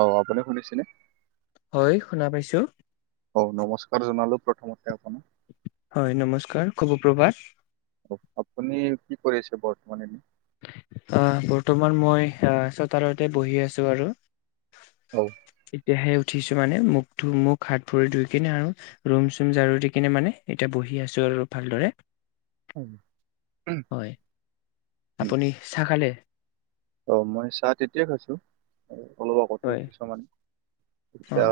অ আপুনি শুনিছেনে হয় শুনা পাইছো অ নমস্কাৰ জনালো প্ৰথমতে আপোনাক হয় নমস্কাৰ শুভ প্ৰভাত আপুনি কি কৰিছে বৰ্তমান এনে আহ বৰ্তমান মই আহ চতালতে বহি আছো আৰু অ এতিয়াহে উঠিছো মানে মোক ধ মোক হাত ভৰি ধুই কিনে আৰু ৰুম চুম জাৰু দি কিনে মানে এতিয়া বহি আছো আৰু ভালদৰে হয় হয় আপুনি চা খালে অ মই চাহ তেতিয়াই খৈছো অলপ আগতে হয় উঠিছ মানে অ এতিতিয়া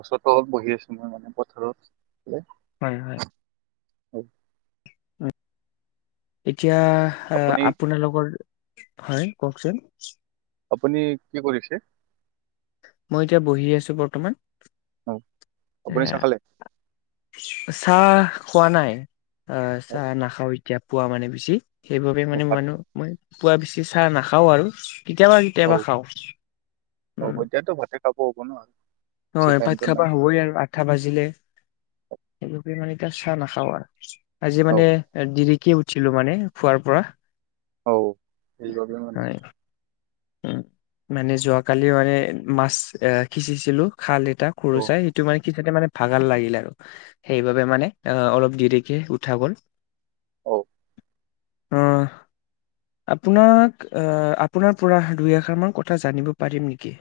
বছৰটো অলপ বহি আছো মই মানে পথাৰত হয় হয় অ উম এতিয়া আপুনি আপোনালৰ হয় কওকচোন আপুনি কি কৰিছে তেতিয়া বহি আছো বৰ্তমান অ এ আপুনি চাহ খালে? চাহ খোৱা নাই আহ অ চাহ নাখাও এতিয়া পোৱা মানে বেছি সেইবাবে অ মানে ভাত মানুহ মই পুৱা বেছি চাহ নাখাওঁ আৰু কেতিয়াবা কেতিয়াবা খাওঁ অব দাতো ভতেে খাব হ'ব ন আৰু হয় ভাত খাবা হ'বই আৰু আঠা ভাজিলে সেইে মানে এতিয়া চাহ নাখাও আৰু আজি অ মানে দৰিকে উঠ ছিলো মানে খোৱাৰ পৰা অ সেইবাবোবে মানে উ মানে যোৱাকালি মানে মাছ এ সিচিছিলো খাল এটা সৰু অ চাই সেইটো মানে কি মানে ভাগাল লাগিল আৰু সেইবাবে মানে আহ অলপ দেৰিকে উঠা গল অ অ আপোনাক আহ আপোনাৰ পুৰা দুইআষৰ কথা জানিব পাৰিম নেকি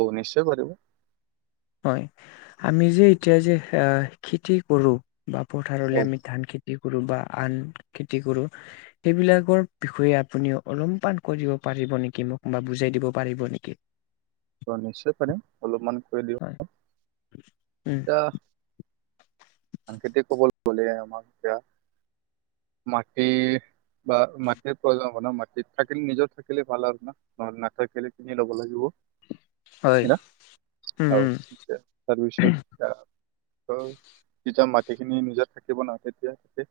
অ নিশ্চয় কৰিব হয় আমি যে এতিয়া যে আহ খেতি কৰো বা অ পথাৰলৈ আমি ধান খিত খ কৰো বা আন খেতি কৰো সেইবিলাকৰ বিষয়ে আপুনি অলম পান কৰিব বু ন অ নিশ্চয় পাৰিম অলপমান কৈ দিওঁ [unintelligible] এতিয়া সাং খেতিক কবলৈ গ'লে আমাক এতিয়া ম বা মাটিৰ প্ৰয়োজন হ ন মাটিত থাকিলে নিজৰ থাকিলে ভাল আৰু না নহলে নাথাকিলে কিনি ল'ব লাগিব হয় উম তাৰ বিত অ যেতিয়া মাটিখিনি নিজাত থাকিব নহ তেতিয়া ততে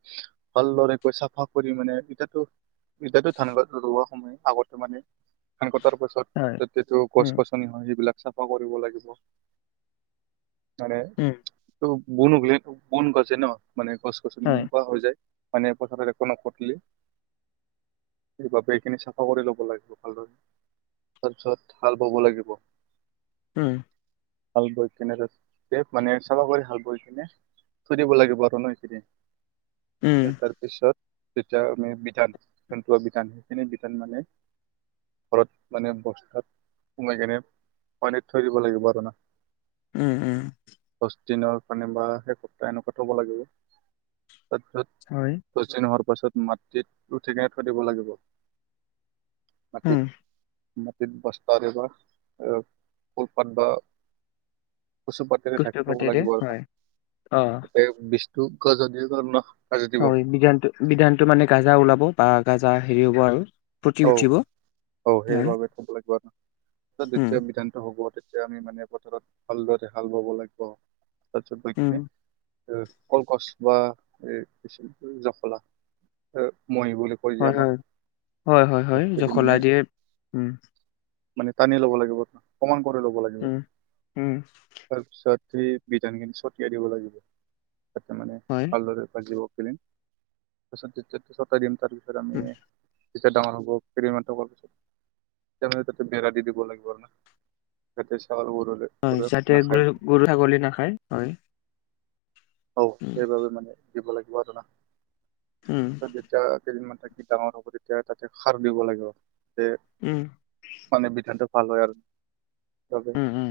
ভালদৰেকৈ চাফা কৰি মানে এতিো এতিয়াতো ধান ৰোৱা সময় আগতে মানে ধান তাৰ পাছত যতিটো গছ উম গছনি হয় সেইবিলাক চাফা কৰিব লাগিব মানে হয় উম উম ত বন [unintelligible] বন গছে ন মানে গছ গছনি হয় এনেকুৱা হৈ যায় [unintelligible] সেইবাবে এইখিনি চাফা কৰি লব লাগিব ভালদৰে তাৰপিছত হাল বাব লাগিব হম ভাল বৈ কেনে আছ মানে চাফা কৰি হাল বৈ কিনে [unintelligible] দিব লাগিব আৰু ন এইখিনি উম [unintelligible] যেতিয়া আমি বিধান বিধান সেইখিনি বিধান মানে ঘৰত মানে বস্তাত সোমাই কেনে [unintelligible] থৈ দিব লাগিব আৰু না উম উম দ দিনৰ কাৰণে বা সে সপ্তাহ এনেকুৱা থব লাগিব তাৰপিছত হয় দহ দ হোৱাৰ তাৰপাছত মাটিত উঠেকনে থৈ দিব লাগিব মাটিত উম মাটিত বস্তাৰে বা এ কলপাত বা কচুপাতিৰে কষ্ট থাকি থব পাতিৰে লাগিব এটা হয় অ ত [unintelligible] যদি সাজি দিব হয় বিধান বিধানটো মানে গাজা ওলাব বা গাজা হেৰি হ'ব আৰু ফুটি অ উঠিব অ হয়, সেইবাবে ক'ব লাগিব আৰু উম, দ্বিতীয় বিধান্ত হ'ব তেয়া আমি মানে পথাৰত ভালদৰে হাল বাব লাগিব তাৰিছত উম, বখিনি কলকচ বা এই এছ জখলা [unintelligible] হয়, আমাৰ হয়, হয়, হয়, হয় সেইটোদি জখলা মানে দিয়ে মানে টানি ল'ব লাগিব কমান কৰি ল'ব লাগিব উম, উম, তাৰপিছত সেই বিধানখিনি ছটিয়াই দিব লাগিব তাতে মানে হয়, ভালদৰে ভিব তাৰত ছটাই দিম তাৰপিছত আমি উম, ডাঙৰ হ'ব হ প বেৰা দি দিব লাগিব আৰু ন তাতে চউল হয় যাতে গৰু গৰু ছাগলী নাখায় হয় অ উম, সেইবাবে মানে দিব লাগিব আৰু না উম, ডাঙৰ হ'ব তেতিয়া তাতে সাৰ দিব লাগিব যে উম, মানে বিধান্ত ভাল হয় আৰু উম উম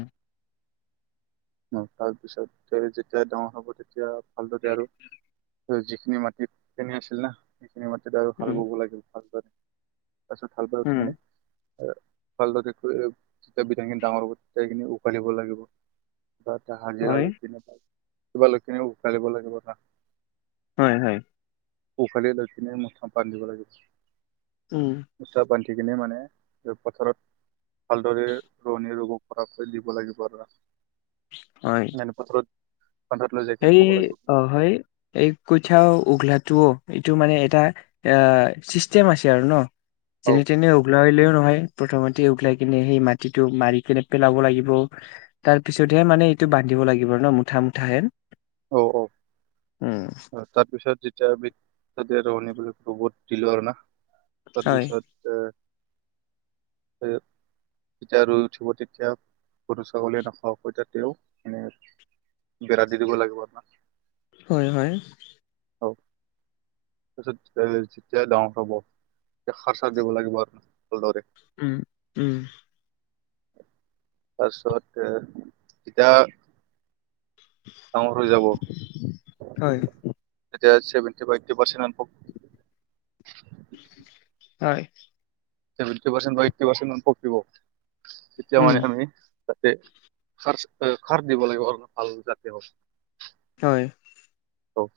আহ তাৰপিছতে যেতিয়া ডাঙৰ হ'ব তেতিয়া ভালদকে আৰু যিখিনি মাটিত কেনে আছিল না সেইখিনি মাটিত আৰু উম, [unintelligible] লাগিল ভালদৰে তাৰছত ভাল ব উ উম, ঠিকনে ভালদৰে যেতিয়া বিধা খিনি ডাঙৰ হ'ব তেতিয়া খিনি উফালিব লাগিব [unintelligible] এটা হাজিৰা হয়, লৈ কি কিব লৈিনি উকালিব লাগিব না হয় হয় পোখালি লখিনে মঠা বান্ধ দিব লাগিব উম, মঠা পান্ধ [unintelligible] মানে পথাৰত ভালদৰে ৰোৱনিৰ [unintelligible] খৰাপ কৰি দিব লাগিব আৰু মনে পত [unintelligible] উঘলাটো অ এইটো মানে এটা এ চিষ্টেম আছে আৰু ন অ [unintelligible] টনে উঘলা হলেও নহয় প্ৰথমতে উঘলাই কিনে সেই মাটিটো মাৰি কিনে পেলাব লাগিব তাৰ পিছতহে মানে এইটো বান্ধিব লাগিব ন মুঠা মুঠা হেন অ অ তাৰপিছত যেতিয়া ৰহন [unintelligible] দিলো আৰু না হয়। তাৰপিছত এ যেতিয়া ৰই উঠিব তেতিয়া গৰু ছাগলীয়ে নাখাওকৈ যাতেও মানে বিৰা দিদিব লাগিব না। হয় হয়। অ'। তাৰপিছত যেতিয়া ডাঙৰ হব এতিয়া খাৰ-চাৰ দিব লাগিব আৰু ভালদৰে। উম উম। তাৰপিছত এতিয়া ডাঙৰ হৈ যাব হয় এতিয়া ভেটি [unintelligible] হয়। সৱেন্তি পৰ্চেন্ত এইটটি পৰ্চেন্ত মন পকিব তেতিয়া উম মানে আমি যাতে খাৰ-খাৰ দিব লাগিব ভাল যাতে হও। হয়। অ'।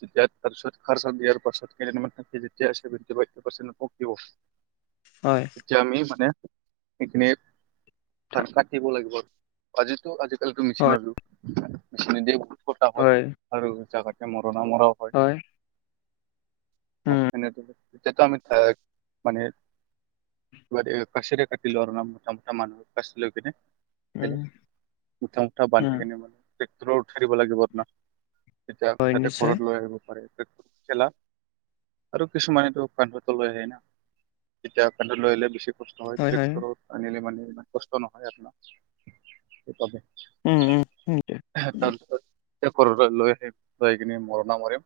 যেতিয়া তাৰপিছত খাৰ-চাৰ দিয়াৰ পাছত কেইদিন মান থাকি যেতিয়া সেৱেণ্টি ফিফটি পাৰ্চন্ত মান পকিব হয় এতিয়া আমি মানে সেইখিনি ধান থা- কাটিব লাগিব। আজিতো আজিকালিতো হয় মেচিনৰ যোগ মেচি দিয় বহুত কটা হয় ভাল জা [unintelligible] মৰা হয় উম এনে টো এতিটো আমি থাক মানে কাচিৰে কাটিলৰ ন মট মুট মানুহ কচি লৈ কেনে উম মুঠা মুঠা বান্ধি উম কেনে মানে টেক্টৰৰ উঠাৰিব লাগিব আপোনাৰ হয় তাতে নিশ্চয় খৰৰত লৈ আহিব পাৰে খেলা আৰু কিছুমানো কান্ধতো লৈ আহ না এতিয়া কান্ধত লৈ আহিললে বেছি কষ্ট হয় ট্ৰেক্টৰত আনিলে মানে ই কষ্ট নহয় আপোনাৰ সেইবাবে। উম উম। তাৰপিছত ঘৰলৈ লৈ আহি লৈ কিনি মৰণা মাৰিম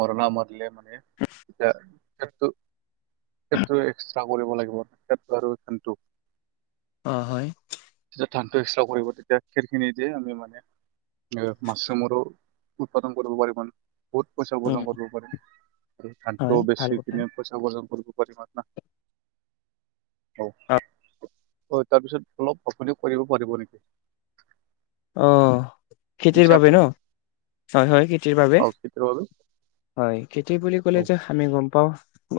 মৰনা মাৰিলে মানে [unintelligible] সটো সটো এক্স্ৰা কৰিব লাগিব সেইটো আৰু ধানটো অ', হয়। ধানটো যেতিয়া [unintelligible] কৰিব তেতিয়া খেৰ খিনি দিয়ে আমি মানে এ মাছৰুমৰো উৎপাদন কৰিব পাৰিম বহুত পইচা উম উপাৰ্জন কৰিব পাৰে, আৰু হয় ধানটো ভাল বেচি কথা কিনে পইচা উপাৰ্জন কৰিব অ [unintelligible] অ', তাৰপিছত অলপ আপুনি কৰিব পাৰিব নেকি? আহ খেতিৰ শুনিছে বাবে ন? আপুনি? হয় হয় খেতিৰ বাবে, অ', খেতিৰ বাবে। হয় খেতি বুলি ক'লে যে আমি গম পাও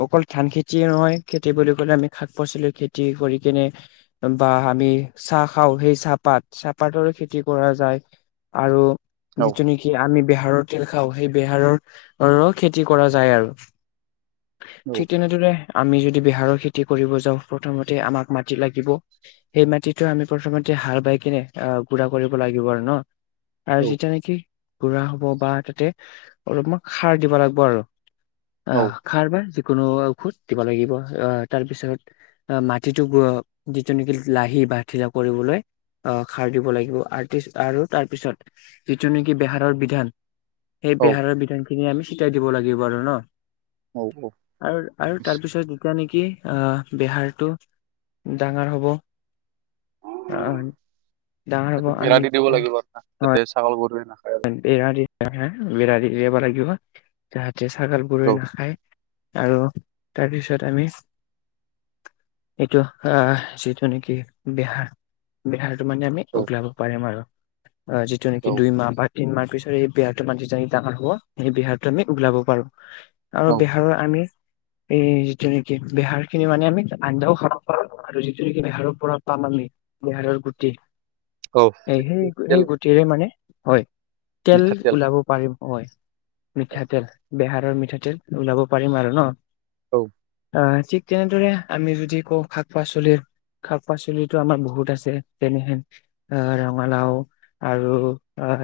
অকল ধান খেতিয় নহয়, খেতি বুলি কলে আমি শাক-পাচলি খেতি কৰি কেনে বা আমি চাহ খাওঁ সেই চাহপাত, চাহপাতৰ খেতি কৰা যায় আৰু যিটো নেকি আমি বেহাৰৰ তেল খাওঁ সেই বেহাৰৰ খেতি কৰা যায় আৰু। ঠিক তেনে দৰে আমি যদি বেহাৰৰ খেতি কৰিব যাওঁ প্ৰথমতে আমাক মাটি লাগিব। সেই মাটিটো আমি প্ৰথমতে হাল বাই কিনে আহ গুৰা‌ কৰিব লাগিব আৰু ন, আৰু যেতিয়া নেকি গুৰা হ'ব বা তাতে অলপমান খাৰ দিব লাগিব আৰু অ খাৰ বা কোনো ঔষধ দিব লাগিব, অ তাৰ পিছত মাটিতো যিটো নেকি লাহি বা ধিলা কৰিবলৈ অ খাৰ দিব লাগিব আৰু তাৰ পিছত যিটো নেকি বেহাৰৰ বিধান সেই বেহাৰৰ বিধান খিনি আমি চিটাই দিব লাগিব আৰু ন, আৰু আৰু তাৰপিছত যিতানেকি কি আহ বেহাৰটো ডাঙৰ হ'ব আহ ডাঙৰ হব তাতে বেৰা আমি দি দিব লাগিব, যাতে তাতে চাগল গৰুৱে ন [unintelligible] যাহতে ছাগাল বৰু নাখায়। আৰু তাৰ পিছত আমি এইটো আহ যিটো নেকি বেহাৰ বেহাৰ মানে আমি উওলাব পাৰিম আৰু। অ যিটো নেকি দুই মাহ বা তিনমাহ পিছত সেই বেহৰটো [unintelligible] ডাঙৰ হব সেই বেহৰটো আমি ওলাব পাৰো। আৰু বিহাৰত আমি এই যিটো নেকি বেহাৰ খিনি মানে আমি আঞ্জাও খাব পাৰো আৰু যিটো নেকি বেহাৰৰ পৰা বেহাৰৰ গুটি, এই তেল সেই-সেই গুটিৰে মানে হয়। তেল মিঠাতেল ওলাব পাৰিম হয়। মিঠাতেল, বেহাৰৰ মিঠাতেল ওলাব পাৰিম আৰু ন। অ। অ ঠিক তেনেদৰে আমি যদি কওঁ শাক-পাচলিৰ শাক-পাচলিটো আমাৰ বহুত আছে তেনেহেন আহ ৰঙালাও আৰু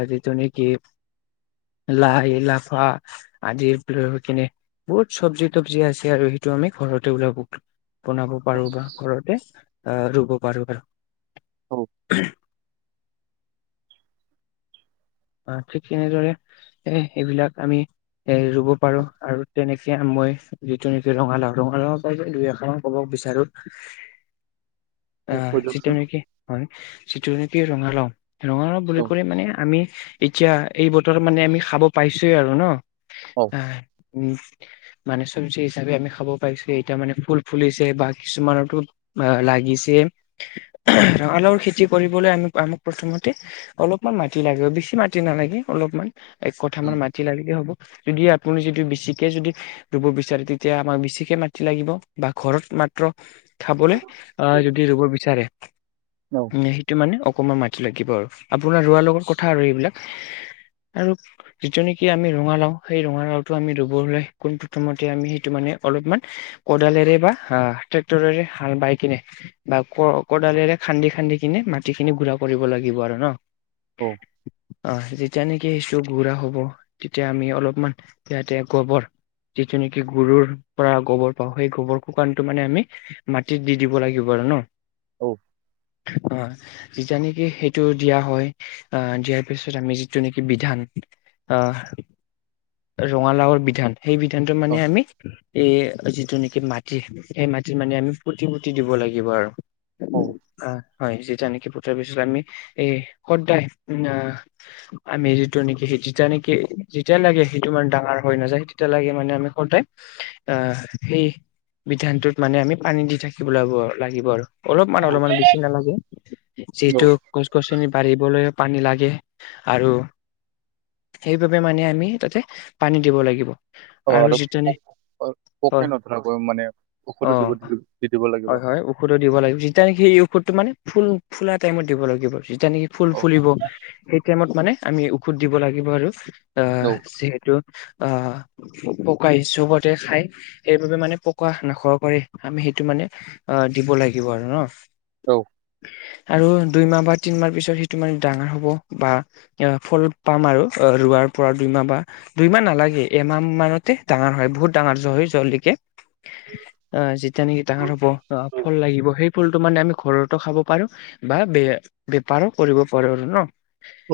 হেৰি নেকি লাই-লাফা আদিৰ কেনে বহুত চব্জি-তবজি আছে আৰু সেইটো আমি ঘৰতে ওলাব বনাব পাৰো বা ঘৰতে, আহ ৰুব পাৰো আৰু। [inaudible] অ ঠিক তেনেদৰে এ-এইবিলাক আমি এ ৰুব পাৰো, আৰু তেনেকে মই যিটো নেকি ৰঙালাও ৰঙালাও [unintelligible] দুই এখাৰ কব বিচাৰো কৈ আহ যিটো দিয়কচোন নেকি হয়, যিটো নেকি ৰঙালাও ৰঙালাও বুলি ক মানে আমি এতিয়া এই বতৰ মানে আমি খাব পাইছোয়ে আৰু ন। [inaudible] উম মানে চব্জি হিচাপে আমি খাব পাৰিছো, এতিয়া মানে ফুল ফুলিছে বা কিছুমানতো অ লাগিছে ৰঙালাওৰ খেতি কৰিবলৈ আমি আমাক প্ৰথমতে অলপ মাটি লাগিব, বেছি মাটি নালাগে অলপমান এক কঠামান মাটি লাগিলে হ'ব। যদি আপুনি যদি বেছিকে যদি ৰুব বিচাৰে তেতিয়া আমাক বেছিকে মাটি লাগিব বা ঘৰত মাত্ৰ খাবলৈ আহ যদি ৰুব বিচাৰে সেইটো মানে অকমান মাটি লাগিব আৰু আপোনাৰ ৰোৱাৰাৰ লগত কথা আৰু এইবিলাক [inaudible] আৰু যিটো নেকি আমি ৰঙালাও সেই ৰঙালাওটো আমি ৰুব হলে কোন প্ৰ্ৰথমতে আমি সেইটো মানে অলপ কৰে বা বাই কিনে বাাল খান্দি খান্দি কিনে মাটিখিনি গুড়া কৰিব লাগিব আৰু ন অ যেতিয়া নেকি সেইছো গুড়া হ'ব তেতিয়া আমি অলপমান সহতে গোবৰ যিটো নেকি গৰুৰ পৰা গোবৰ পাওঁ সেই গোবৰ শুকানটো মানে আমি মাটিত দি দিব লাগিব আৰু ন অ যি নেকি সেইটো দিয়া হয় আহ দিয়া তাৰপিছত আমি যিটো নেকি বিধান আহ ৰঙালাওৰ বিধান সেই বিধানটো মানে আমি এই যিটো নেকি মাটি এই মাটিত মানে আমি প্ৰতি ফূ্ত দিব লাগিব আৰু অ হয় যিতি নেকি পতাৰ পিছত আমি এই সদায় আমি যিটো নেকি স যেতিয়া নেকি যেতিয়া লাগে সেইটো ইমান ডাঙৰ হৈ নাযায় তেতিয়া লাগে মানে আমি তে আহ সেই বিধানটোত মানে আমি পানী দি থাকিব ল লাগিব আৰু অলপমান অলপমান বেছি নালাগে যিহেতু গছ গছনি বাঢ়িবলৈ পানী লাগে আৰু সেইবাবে মানে আমি তাতে পানী দিব লাগিব অ আৰু অ হয় পোকে নথৰাকৰাকৈ মানে ঔষধো অ দিব দি দি দিব লাগিব ফটো মানে ফুল ফুলা টাইমত দিব লাগিব যেতিয়া নেকি ফুল ফুলিব সেই মানে আমি ঔষধ দিব লাগিব আৰু অ যিহেতু। আহ পকাই চবতে খাই সেইবাবে মানে পকা নাখোৱা কৰে আমি। সেইটো মানে অ দিব লাগিব আৰু ন। আহ। আৰু দুইমাহ বা তিনমাহ পিছত সিটো মানে ডাঙৰ হ'ব। বা ফল পাম আৰু অ ৰোৱাৰ পৰা দুইমাহ বা দুইমাহ নালাগে এমাহ মানত। ডাঙৰ হয় বহুত ডাঙৰ জ হয় জলকে- অ যেিতিয়া নেকি ডাঙৰ হ'ব আহ ফল লাগিব সেই। ফুলটো মানে আমি ঘৰতো খাব পাৰো বা ব বেপাৰো কৰিব পাৰো আৰু ন।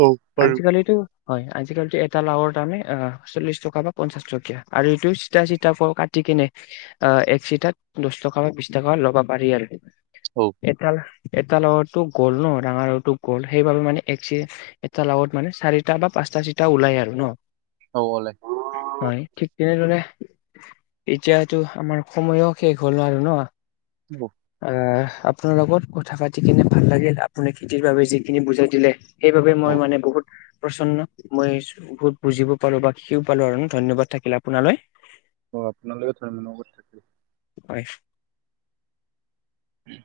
অ পাৰ। আজিকালিতো হয় আজিকালিতটো এটা লাওৰ তামে অ চল্লিশ টকা বা পঞ্চাশ টকীয়া আৰু এইটো চি - ঠিকনে অ এক চিটাত দহ টকা বা বিশ টকা ল'বা পাৰি আৰু। এটা এটাাৰ লগৰটো গ'ল ন ডাঙৰ লগৰো গ'ল সেইবাবে মানে একি- এটা লগাৱত মানে চাৰিটা বা পাঁচটা চিটা ওলাই আৰু ন। হয় ঠিক। তেনেধৰণে এতিয়াতো আমাৰ সময়ো শেষ হ'ল আৰু ন- আহ। আপোনাৰ লগত কথা পাতি কিনে ভাল লাগিল আপোননি খেতিৰ বাবে যিখিনি বুজাই দিলে। সেইবাবে মই মানে বহুত- প্ৰচন্ন মই বহুত বুজিব পাৰো বা শিকও পালো আৰু ধন্যবাদ থাকিল আপোনালৈ- অ আপোনালৈে থ মান লগত থাকি- হয়াই। উম।